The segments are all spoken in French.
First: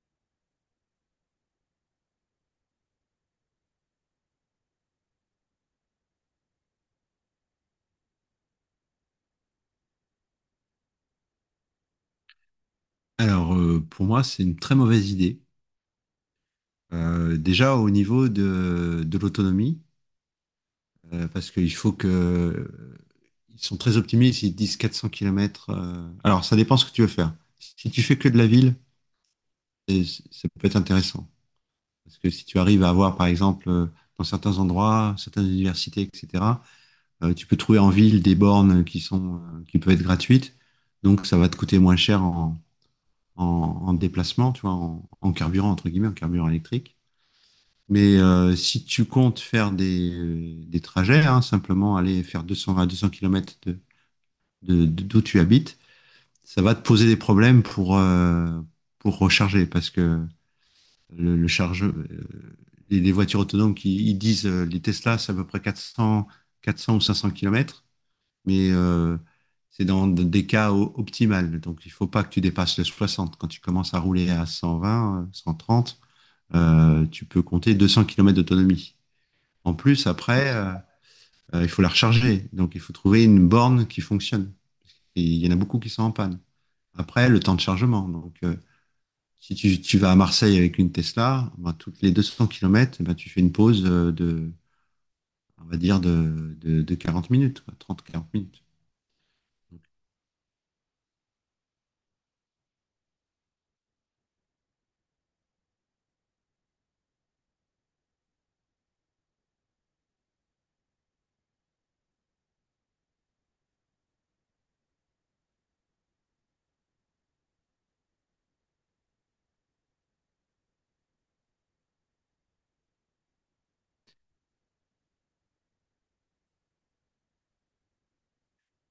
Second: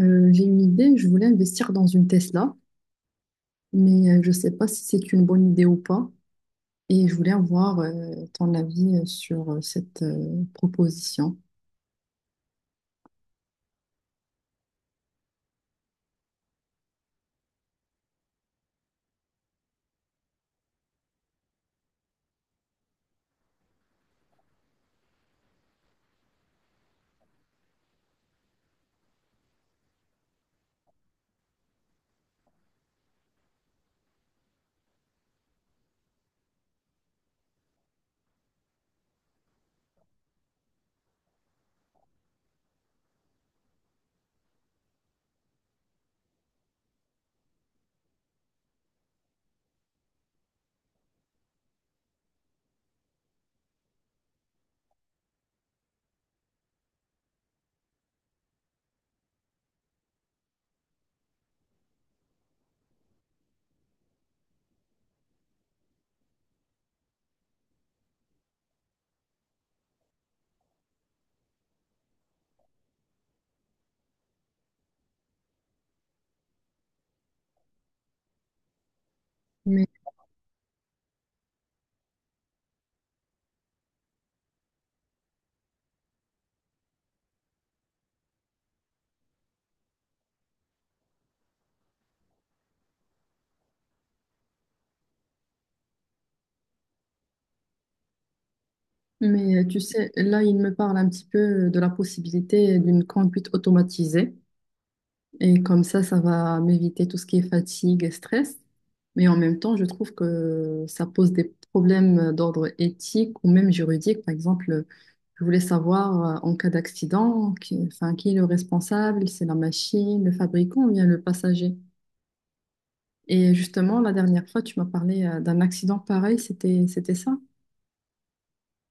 J'ai une idée, je voulais investir dans une Tesla, mais je ne sais pas si c'est une bonne idée ou pas. Et je voulais avoir ton avis sur cette proposition. Pour moi, c'est une très mauvaise idée. Déjà au niveau de l'autonomie, parce qu'il faut que... Ils sont très optimistes, ils disent 400 km. Alors, ça dépend ce que tu veux faire. Si tu fais que de la ville, ça peut être intéressant. Parce que si tu arrives à avoir, par exemple, dans certains endroits, certaines universités, etc., tu peux trouver en ville des bornes qui sont, qui peuvent être gratuites. Donc, ça va te coûter moins cher en déplacement, tu vois, en carburant, entre guillemets, en carburant électrique. Mais si tu comptes faire des trajets, hein, simplement aller faire 220 200 km de, d'où tu habites, ça va te poser des problèmes pour recharger parce que le chargeur, les voitures autonomes qui ils disent, les Tesla, c'est à peu près 400, quatre 400 ou 500 kilomètres, mais c'est dans des cas optimales. Donc il faut pas que tu dépasses le 60. Quand tu commences à rouler à 120, 130, tu peux compter 200 kilomètres d'autonomie. En Mais, plus, après, il faut la recharger. Donc, il faut trouver une borne qui fonctionne. Et il y en a beaucoup qui sont en panne. Après, le temps de chargement. Donc, si tu vas à Marseille avec une Tesla, ben, toutes les 200 km, ben, tu fais une pause de, on va dire, de 40 minutes, 30 quarante minutes. mais tu sais, là, il me parle un petit peu de la possibilité d'une conduite automatisée. Et comme ça va m'éviter tout ce qui est fatigue et stress. Mais en même temps, je trouve que ça pose des problèmes d'ordre éthique ou même juridique. Par exemple, je voulais savoir en cas d'accident, qui, enfin, qui est le responsable? C'est la machine, le fabricant ou bien le passager? Et justement, la dernière fois, tu m'as parlé d'un accident pareil. C'était ça?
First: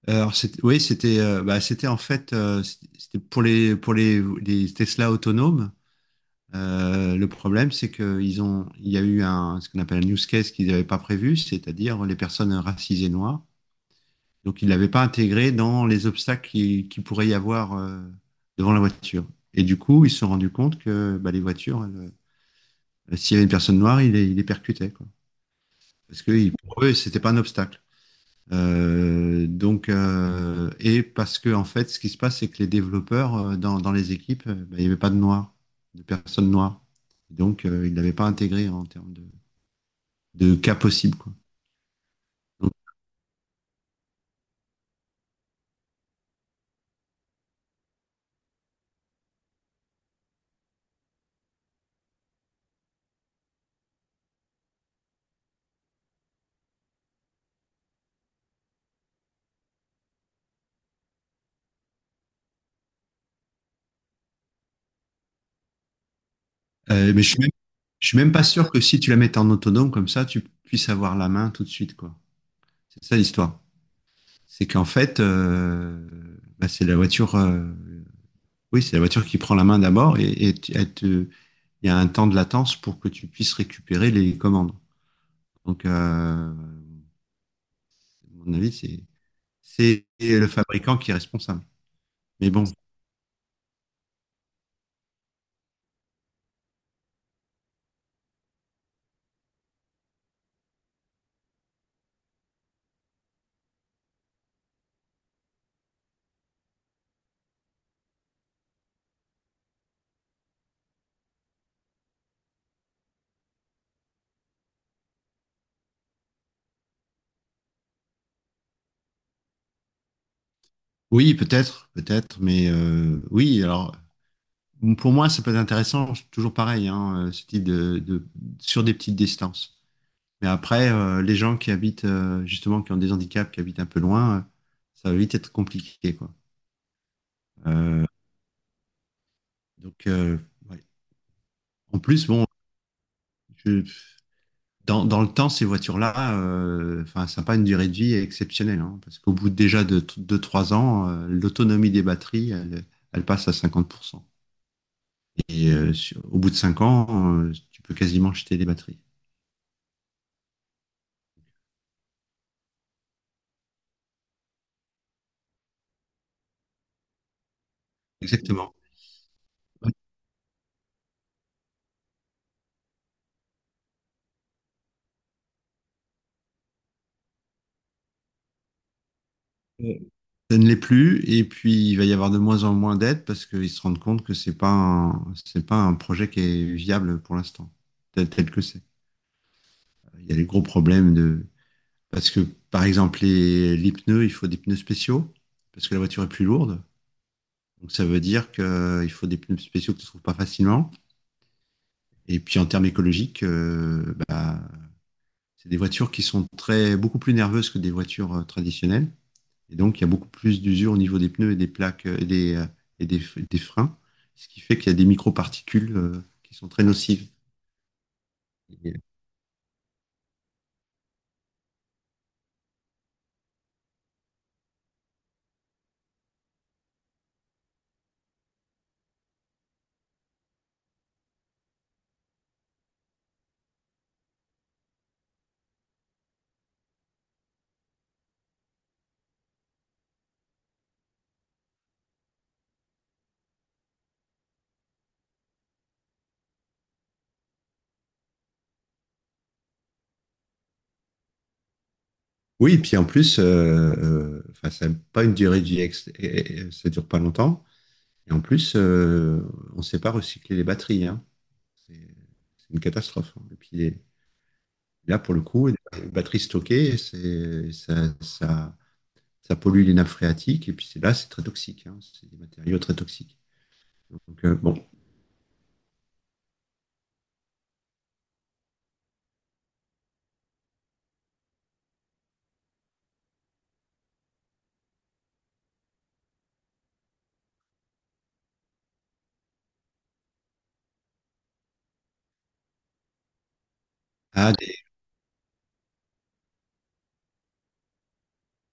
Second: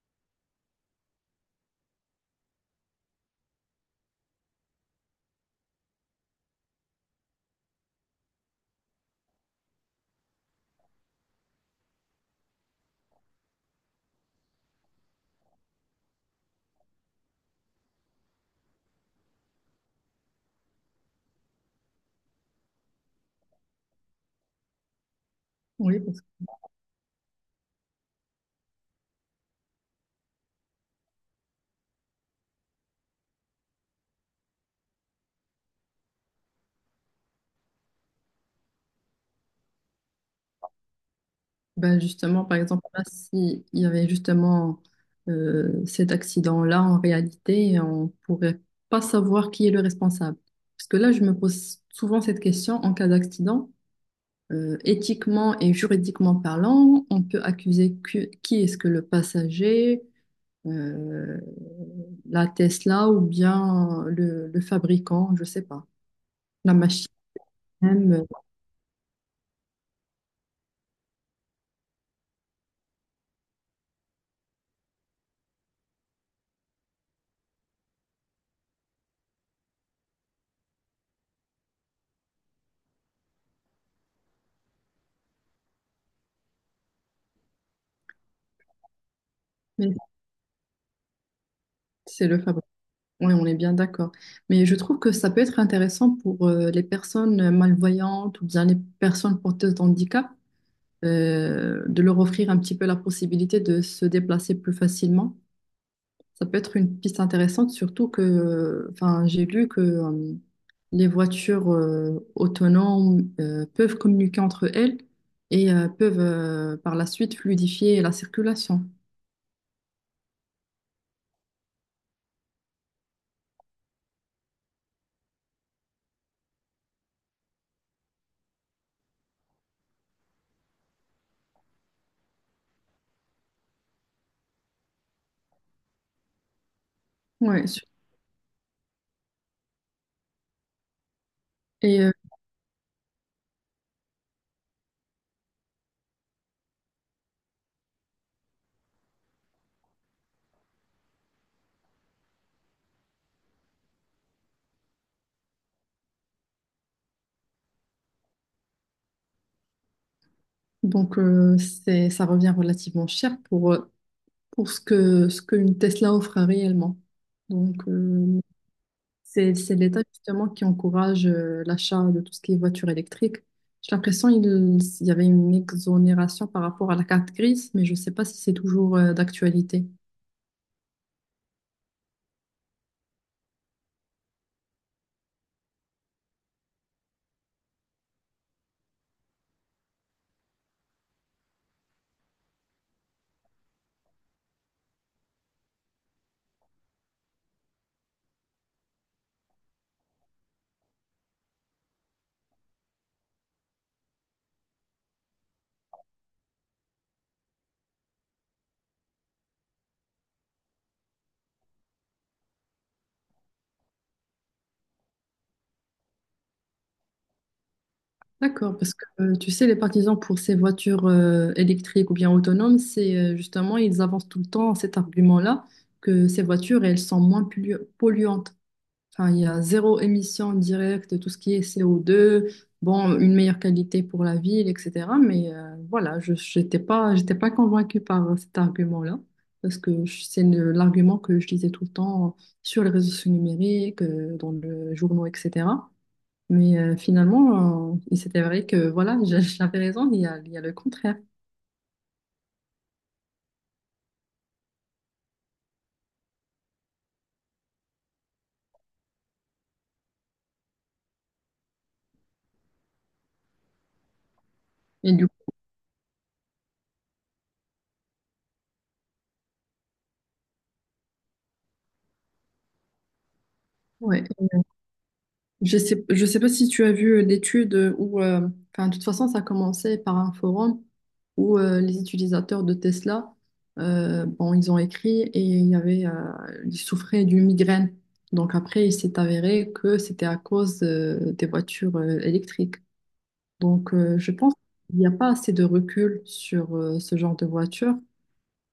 Alors, c'était, oui, c'était bah, c'était en fait C'était pour les Tesla autonomes. Le problème, c'est qu'ils ont, il y a eu un, ce qu'on appelle un use case qu'ils n'avaient pas prévu, c'est-à-dire les personnes racisées noires. Donc, ils ne l'avaient pas intégré dans les obstacles qui pourrait y avoir devant la voiture. Et du coup, ils se sont rendus compte que bah, les voitures, elles, s'il y avait une personne noire, ils les percutaient, quoi. Oui. Parce que pour eux, c'était pas un obstacle. Et parce que en fait, ce qui se passe, c'est que les développeurs dans les équipes, ben, il n'y avait pas de noirs, de personnes noires. Donc, ils ne l'avaient pas intégré en termes de cas possible, quoi. Ben justement, par Donc, exemple, là, s'il y avait justement cet accident-là, en réalité, on pourrait pas savoir qui est le responsable. Parce que là, je me pose souvent cette question en cas d'accident. Éthiquement et juridiquement parlant, on peut accuser qui est-ce que le passager, euh, la Tesla ou bien le fabricant, je sais pas, la machine euh, mais je suis même, je suis même, même pas sûr que si tu la mets en autonome comme ça, tu puisses avoir la main tout de suite, quoi. C'est ça l'histoire. C'est qu'en fait, bah, C'est la voiture qui prend la main d'abord , et il y a un temps de latence pour que tu puisses récupérer les commandes. Donc, à mon avis, mais c'est le fabricant qui est responsable. c'est le Mais bon, fabricant. Oui, on est bien d'accord. Mais je trouve que ça peut être intéressant pour les personnes malvoyantes ou bien les personnes porteuses d'handicap de leur offrir un petit peu la possibilité de se déplacer plus facilement. Ça peut être une piste intéressante, surtout que, enfin, j'ai lu que les voitures autonomes peuvent communiquer entre elles et peuvent par la suite fluidifier la circulation. oui, peut-être, peut-être, mais oui, alors, pour moi, ça peut être intéressant, toujours pareil, hein, ce type sur des petites distances. Mais après, les gens qui habitent, justement, qui ont des handicaps, qui habitent un peu loin, ça va vite être compliqué, quoi. Ouais, su- Euh, donc, euh, ouais. En et euh, plus, bon, je- dans le temps, ces voitures-là, enfin, ça n'a pas une durée de vie exceptionnelle, hein, parce qu'au bout déjà de 2 3 ans, l'autonomie des batteries, elle, elle passe à 50%. Et au bout de 5 ans, tu peux quasiment jeter des batteries. donc c'est, ça revient relativement cher pour ce que ce qu'une Tesla offre réellement. Donc Exactement. C'est l'État justement qui encourage l'achat de tout ce qui est voiture électrique. J'ai l'impression qu'il il y avait une exonération par rapport à la carte grise, mais je ne sais pas si c'est toujours d'actualité. Ça ne l'est plus. Et puis, il va y avoir de moins en moins d'aides parce qu'ils se rendent compte que c'est pas un projet qui est viable pour l'instant, tel que c'est. Il y a des gros problèmes de. Parce que, par exemple, les pneus, il faut des pneus spéciaux parce que la voiture est plus lourde. Donc ça veut dire qu'il faut des pneus spéciaux que tu ne trouves pas facilement. Et puis en termes écologiques, bah, c'est des voitures qui sont très, beaucoup plus nerveuses que des voitures traditionnelles. Et donc il y a beaucoup plus d'usure au niveau des pneus et des plaques et des freins, ce qui fait qu'il y a des microparticules qui sont très nocives. D'accord, Et- parce euh, que tu sais, les partisans pour ces voitures électriques ou bien autonomes, c'est justement, ils avancent tout le temps cet argument-là que ces voitures, elles sont polluantes. Enfin, il y a zéro émission directe, tout ce qui est CO2, bon, une meilleure qualité pour la ville, etc. Mais voilà, je n'étais pas, j'étais pas convaincue par cet argument-là, parce que c'est l'argument que je lisais tout le temps sur les réseaux sociaux numériques, dans le journaux, etc. Mais finalement, il s'est avéré que voilà, j'avais raison, il y a le contraire. oui, et puis en plus, enfin, ça n'a pas une durée de vie, ça ne dure pas longtemps. Et en plus, on ne sait pas recycler les batteries, hein. C'est c'est une catastrophe, hein. Et Là, du pour le coup, coup, les batteries stockées, ça pollue les nappes phréatiques. C'est très toxique, hein. C'est des matériaux très toxiques. ouais. Donc, bon. Je sais pas si tu as vu l'étude enfin, de toute façon, ça a commencé par un forum où les utilisateurs de Tesla, bon, ils ont écrit et il y avait, ils souffraient d'une migraine. Donc après, il s'est avéré que c'était à cause des voitures électriques. Donc je pense Ah, des- qu'il n'y a pas assez de recul sur ce genre de voiture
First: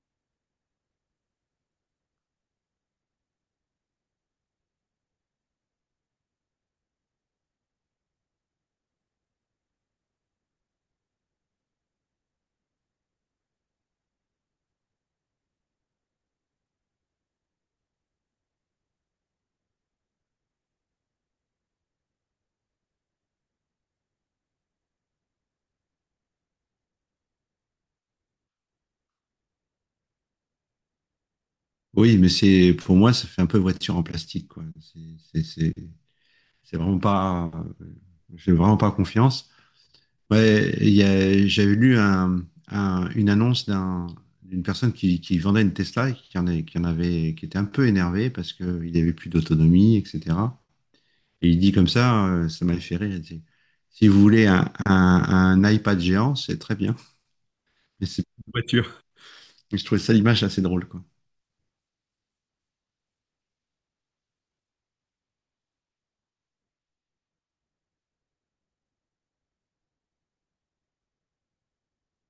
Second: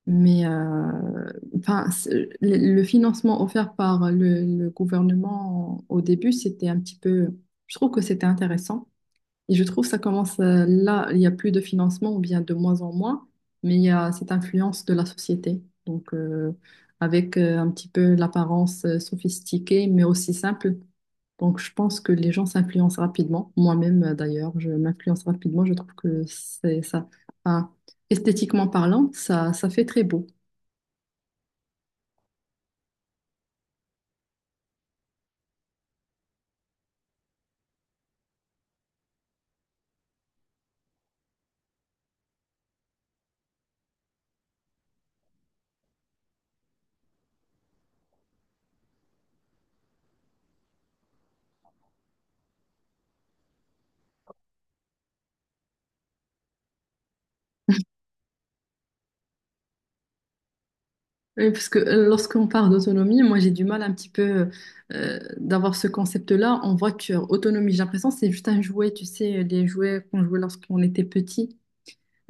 mais enfin, le financement offert par le gouvernement au début, c'était un petit peu, je trouve que c'était intéressant. Et je trouve que ça commence là, il n'y a plus de financement ou bien de moins en moins, mais il y a cette influence de la société. Donc, euh, avec un petit peu l'apparence sophistiquée, mais aussi simple. Donc, je pense que les gens s'influencent rapidement. Moi-même, d'ailleurs, je m'influence rapidement. Je trouve que c'est ça, enfin, esthétiquement parlant, ça fait très beau. oui, mais c'est, pour moi, ça fait un peu voiture en plastique, quoi. C'est vraiment pas, euh, j'ai vraiment pas confiance. Ouais, j'avais lu une annonce d'une personne qui vendait une Tesla et qui en, est- qui en avait, qui était un peu énervée parce qu'il n'y avait plus d'autonomie, etc. Et il dit comme ça, ça m'a fait rire. Il dit, si vous voulez un iPad géant, c'est très bien. Mais c'est- je trouvais ça l'image assez drôle, quoi. Oui, parce que lorsqu'on parle d'autonomie, moi j'ai du mal un petit peu d'avoir ce concept-là. On voit que autonomie, j'ai l'impression que c'est juste un jouet, tu sais, les jouets qu'on jouait lorsqu'on était petit.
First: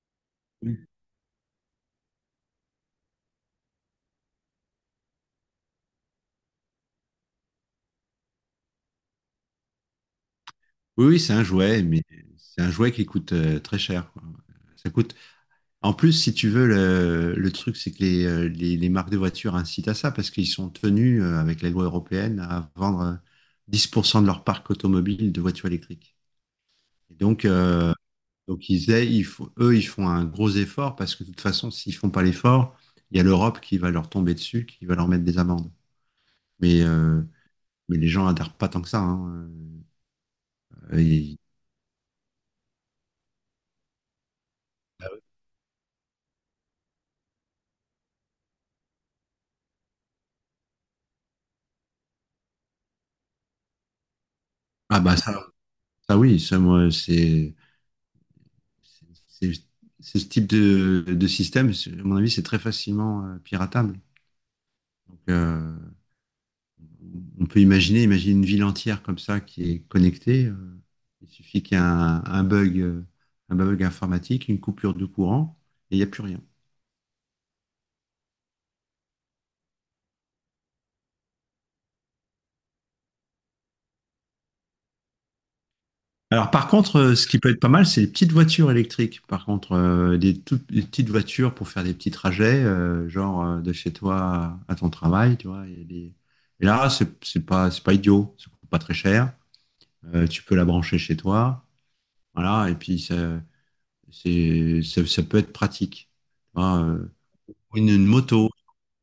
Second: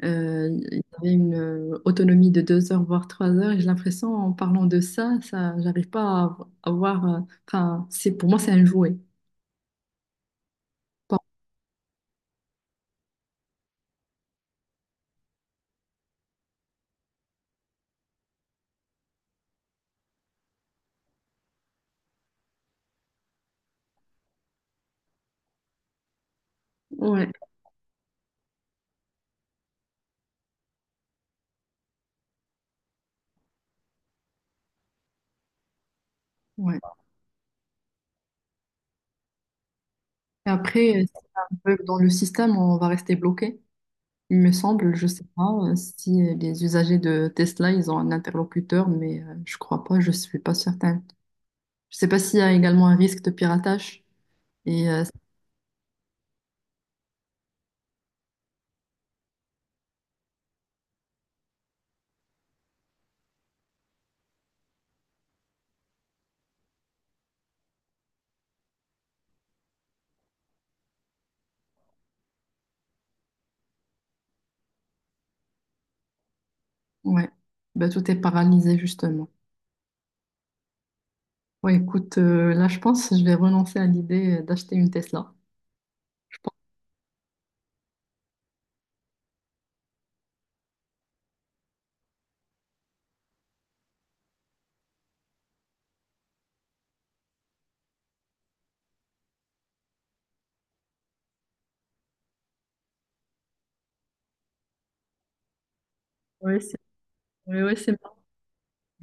Oui, Il y avait une autonomie de deux heures, voire trois heures. Et j'ai l'impression, en parlant de ça, ça, j'arrive pas à avoir. Enfin, c'est pour moi, c'est un jouet. oui, Pas- c'est un jouet, mais c'est un jouet qui coûte très cher, quoi. Ça coûte. En plus, si tu veux, le truc, c'est que les marques de voitures incitent à ça parce qu'ils sont tenus, avec la loi européenne, à vendre 10% de leur parc automobile de voitures électriques. Et Ouais, donc, euh, Donc ils aient- ils font- eux, ils font un gros effort parce que de toute façon, s'ils font pas l'effort, il y a l'Europe qui va leur tomber dessus, qui va leur mettre des amendes. ouais. Mais, euh, mais les gens adhèrent pas tant que ça, hein. Et après, Euh, si et- on veut, dans le système, on va rester bloqué. Il me semble, je sais pas si les usagers de Tesla, ils ont un interlocuteur, mais je crois pas, je suis pas certaine. Je sais pas s'il y a également un risque de piratage. Et Ah bah ça, ça oui, ça moi c'est c'est ce type de système, à mon avis, c'est très facilement piratable. Donc, on peut imaginer, imaginer une ville entière comme ça qui est connectée. Il suffit qu'il y ait un bug informatique, une coupure de courant, et il n'y a plus rien. ouais, bah, tout est paralysé justement. Ouais, écoute, là je pense que je vais renoncer à l'idée d'acheter une Tesla. Alors par contre, ce qui peut être pas mal, c'est les petites voitures électriques. Par contre, des toutes des petites voitures pour faire des petits trajets, genre de chez toi à ton travail, tu vois. Il y a des- Et là, c'est pas idiot, ça coûte pas très cher. Tu peux la brancher chez toi, voilà. Et puis ça peut être pratique. Tu Ouais, c'est vois, ouais, ouais, c'est une marrant. moto,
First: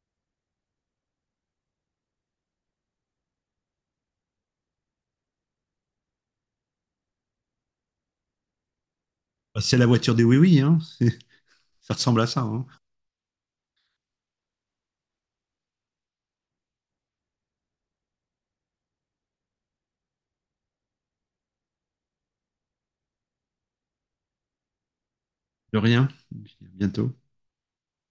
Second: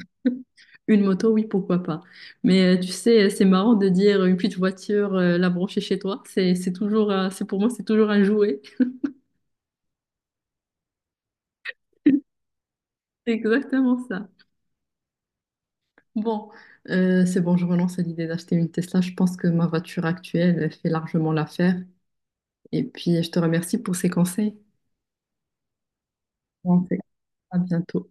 Une moto, oui, pourquoi pas. Mais tu sais, c'est marrant de dire une petite voiture, la brancher chez toi. C'est toujours, c'est pour moi, c'est toujours un jouet. c'est la voiture des oui-oui, hein. Ça C'est ressemble à ça, hein. exactement ça. Bon, c'est bon, je renonce à l'idée d'acheter une Tesla. Je pense que ma voiture actuelle elle fait largement l'affaire. Et puis, je te remercie pour ces conseils. De rien. Bon, c'est- Bientôt. à bientôt.